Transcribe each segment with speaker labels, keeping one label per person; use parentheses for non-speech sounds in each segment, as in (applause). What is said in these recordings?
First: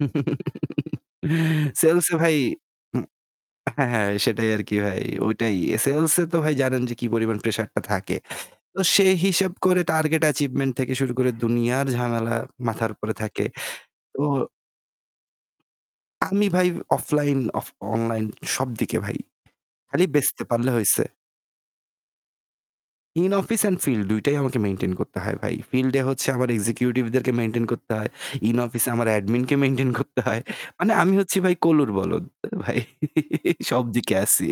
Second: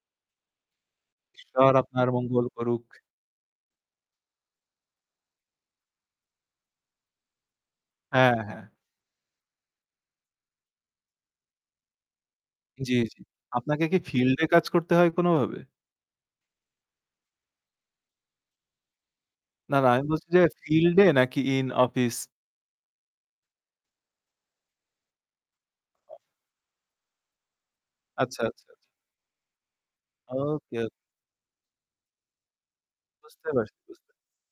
Speaker 1: (chuckles)
Speaker 2: ঈশ্বর আপনার
Speaker 1: Sales-এ ভাই
Speaker 2: মঙ্গল করুক।
Speaker 1: হু, হ্যাঁ, হ্যাঁ, সেটাই আর কি ভাই, ওইটাই। Sales-এ তো ভাই জানেন যে কি পরিমাণ pressure-টা থাকে।
Speaker 2: হ্যাঁ, হ্যাঁ।
Speaker 1: তো সে হিসাব করে target achievement থেকে শুরু করে দুনিয়ার ঝামেলা মাথার
Speaker 2: জি,
Speaker 1: উপরে
Speaker 2: জি।
Speaker 1: থাকে।
Speaker 2: আপনাকে কি
Speaker 1: তো
Speaker 2: field-এ কাজ করতে হয় কোনভাবে?
Speaker 1: আমি ভাই offline, of-online সবদিকে ভাই
Speaker 2: না, না, আমি
Speaker 1: খালি
Speaker 2: বলছি যে
Speaker 1: বেচতে পারলে হইছে।
Speaker 2: field-এ নাকি in office?
Speaker 1: In office and field ২ টাই আমাকে maintain করতে হয় ভাই। Field-এ হচ্ছে আমার executive-দেরকে maintain করতে হয়।
Speaker 2: আচ্ছা,
Speaker 1: In
Speaker 2: আচ্ছা, আচ্ছা।
Speaker 1: office এ আমার admin-কে maintain করতে হয়।
Speaker 2: Okay, okay।
Speaker 1: মানে আমি হচ্ছি ভাই কলুর বলদ (laughs) ভাই
Speaker 2: বুঝতে পারছি, বুঝতে পারছি।
Speaker 1: সবদিকে আছি।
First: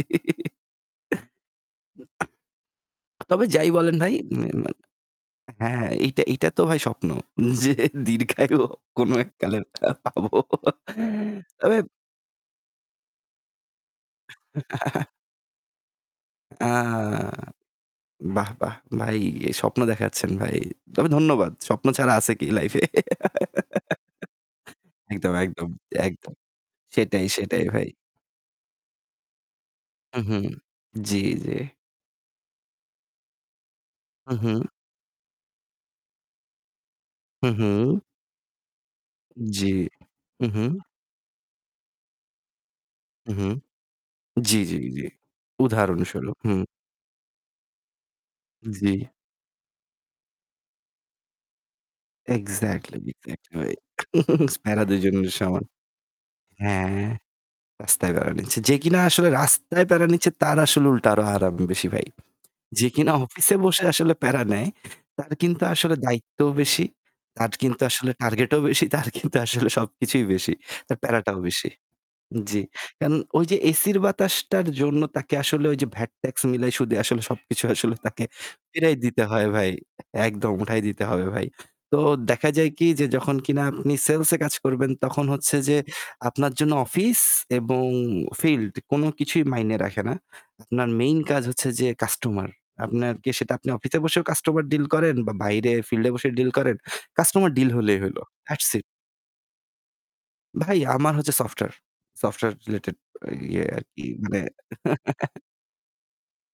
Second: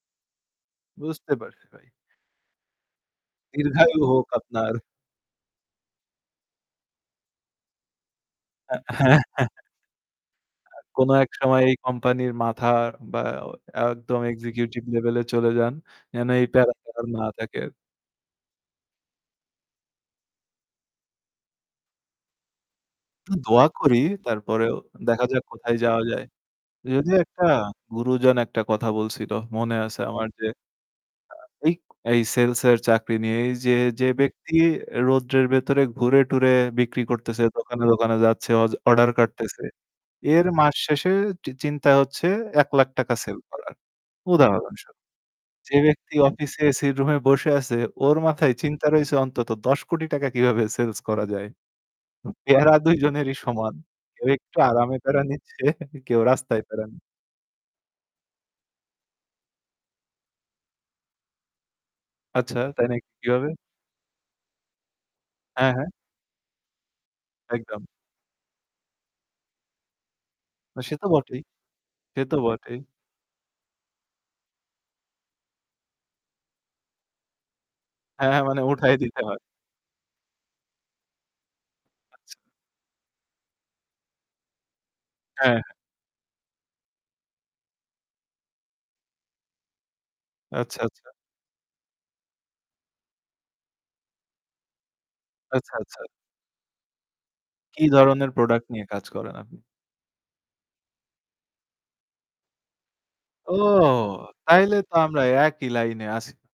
Speaker 2: বুঝতে পারছি, ভাই।
Speaker 1: (laughs) তবে যাই বলেন
Speaker 2: দীর্ঘায়ু
Speaker 1: ভাই,
Speaker 2: হোক
Speaker 1: উম অ্যা
Speaker 2: আপনার।
Speaker 1: অ্যা হ্যাঁ, এইটা, এইটা তো ভাই স্বপ্ন যে দীর্ঘায়ু
Speaker 2: অ্যা
Speaker 1: কোনো
Speaker 2: হ্যাঁ, হ্যাঁ।
Speaker 1: এককালের পাবো।
Speaker 2: কোন এক সময় এই
Speaker 1: তবে
Speaker 2: company-র মাথা বা একদম executive
Speaker 1: (chuckles)
Speaker 2: level-এ চলে যান, যেন এই
Speaker 1: আ
Speaker 2: প্যারা্টা আর না থাকে আর।
Speaker 1: বাহ, বাহ! ভাই স্বপ্ন দেখাচ্ছেন ভাই। তবে ধন্যবাদ। স্বপ্ন ছাড়া আছে কি life-এ? (chuckles)
Speaker 2: দোয়া করি তারপরেও দেখা
Speaker 1: একদম,
Speaker 2: যাক
Speaker 1: একদম,
Speaker 2: কোথায় যাওয়া যায়।
Speaker 1: একদম।
Speaker 2: যদিও
Speaker 1: সেটাই,
Speaker 2: একটা
Speaker 1: সেটাই ভাই।
Speaker 2: গুরুজন একটা কথা বলছিল মনে আছে
Speaker 1: হুম,
Speaker 2: আমার
Speaker 1: হুম,
Speaker 2: যে,
Speaker 1: জি,
Speaker 2: আ
Speaker 1: জি।
Speaker 2: এই, এই sales-এর চাকরি নিয়েই যে, যে
Speaker 1: হুম,
Speaker 2: "ব্যক্তি
Speaker 1: হুম।
Speaker 2: রোদ্রের ভেতরে ঘুরে টুরে বিক্রি করতেছে,
Speaker 1: হু,
Speaker 2: দোকানে,
Speaker 1: হু।
Speaker 2: দোকানে যাচ্ছে, অজ order কাটতেছে,
Speaker 1: জি।
Speaker 2: এর
Speaker 1: হুম, হুম।
Speaker 2: মাস শেষে চি চিন্তা হচ্ছে ৳১০০,০০০ টাকা sell
Speaker 1: উহু,
Speaker 2: করার
Speaker 1: জি, জি,
Speaker 2: উদাহরণস্বরূপ।
Speaker 1: জি।
Speaker 2: যে ব্যক্তি
Speaker 1: উদাহরণস্বরূপ।
Speaker 2: office
Speaker 1: হুম।
Speaker 2: AC র room-এ বসে আছে ওর মাথায় চিন্তা
Speaker 1: জি।
Speaker 2: রয়েছে অন্তত ৳১০,০০,০০,০০০ টাকা কীভাবে sales করা যায়।" প্যারা ২
Speaker 1: Exactly,
Speaker 2: জনেরই
Speaker 1: exactly
Speaker 2: সমান।
Speaker 1: ভাই।
Speaker 2: কেউ
Speaker 1: (chuckles) স
Speaker 2: একটু
Speaker 1: প্যারা
Speaker 2: আরামে
Speaker 1: ২
Speaker 2: প্যারা
Speaker 1: জনেরই
Speaker 2: নিচ্ছে,
Speaker 1: সমান।
Speaker 2: কেউ রাস্তায় প্যারা নি
Speaker 1: হ্যাঁ, রাস্তায় প্যারা নিচ্ছে। যে কিনা আসলে রাস্তায় প্যারা নিচ্ছে তার আসলে উল্টা আরো আরাম বেশি ভাই।
Speaker 2: আচ্ছা, তাই
Speaker 1: যে
Speaker 2: নাকি?
Speaker 1: কিনা
Speaker 2: কিভাবে?
Speaker 1: office-এ বসে আসলে প্যারা নেয় তার কিন্তু
Speaker 2: হ্যাঁ, হ্যাঁ।
Speaker 1: আসলে দায়িত্বও বেশি, তার কিন্তু
Speaker 2: একদম।
Speaker 1: আসলে target-ও বেশি, তার কিন্তু আসলে সবকিছুই বেশি,
Speaker 2: সে
Speaker 1: তার
Speaker 2: তো
Speaker 1: প্যারাটাও
Speaker 2: বটেই,
Speaker 1: বেশি।
Speaker 2: সে তো
Speaker 1: জি,
Speaker 2: বটেই।
Speaker 1: কারণ ওই যে AC-র বাতাসটার জন্য তাকে আসলে ওই যে VAT tax মিলাই সুদে আসলে সবকিছু আসলে তাকে
Speaker 2: হ্যাঁ, মানে উঠাই
Speaker 1: ফেরাই
Speaker 2: দিতে
Speaker 1: দিতে
Speaker 2: হয়।
Speaker 1: হয় ভাই, একদম উঠাই দিতে হবে ভাই। তো
Speaker 2: আচ্ছা।
Speaker 1: দেখা যায় কি যে যখন কিনা আপনি sales-এ কাজ করবেন তখন
Speaker 2: হ্যাঁ,
Speaker 1: হচ্ছে
Speaker 2: হ্যাঁ।
Speaker 1: যে আপনার জন্য office এবং field কোন কিছুই মাইনে রাখে না।
Speaker 2: আচ্ছা,
Speaker 1: আপনার
Speaker 2: আচ্ছা।
Speaker 1: main কাজ হচ্ছে যে customer, আপনার কে সেটা আপনি office-এ বসেও customer deal করেন বা বাইরে
Speaker 2: আচ্ছা, আচ্ছা।
Speaker 1: field-এ বসে deal করেন, customer deal
Speaker 2: কী
Speaker 1: হলেই হইলো।
Speaker 2: ধরনের product
Speaker 1: That's it।
Speaker 2: নিয়ে কাজ করেন আপনি?
Speaker 1: ভাই আমার হচ্ছে software, software related
Speaker 2: ও!
Speaker 1: ইয়ে আরকি মানে
Speaker 2: তাইলে তো আমরা
Speaker 1: (chuckles)
Speaker 2: একই line-এ আছি।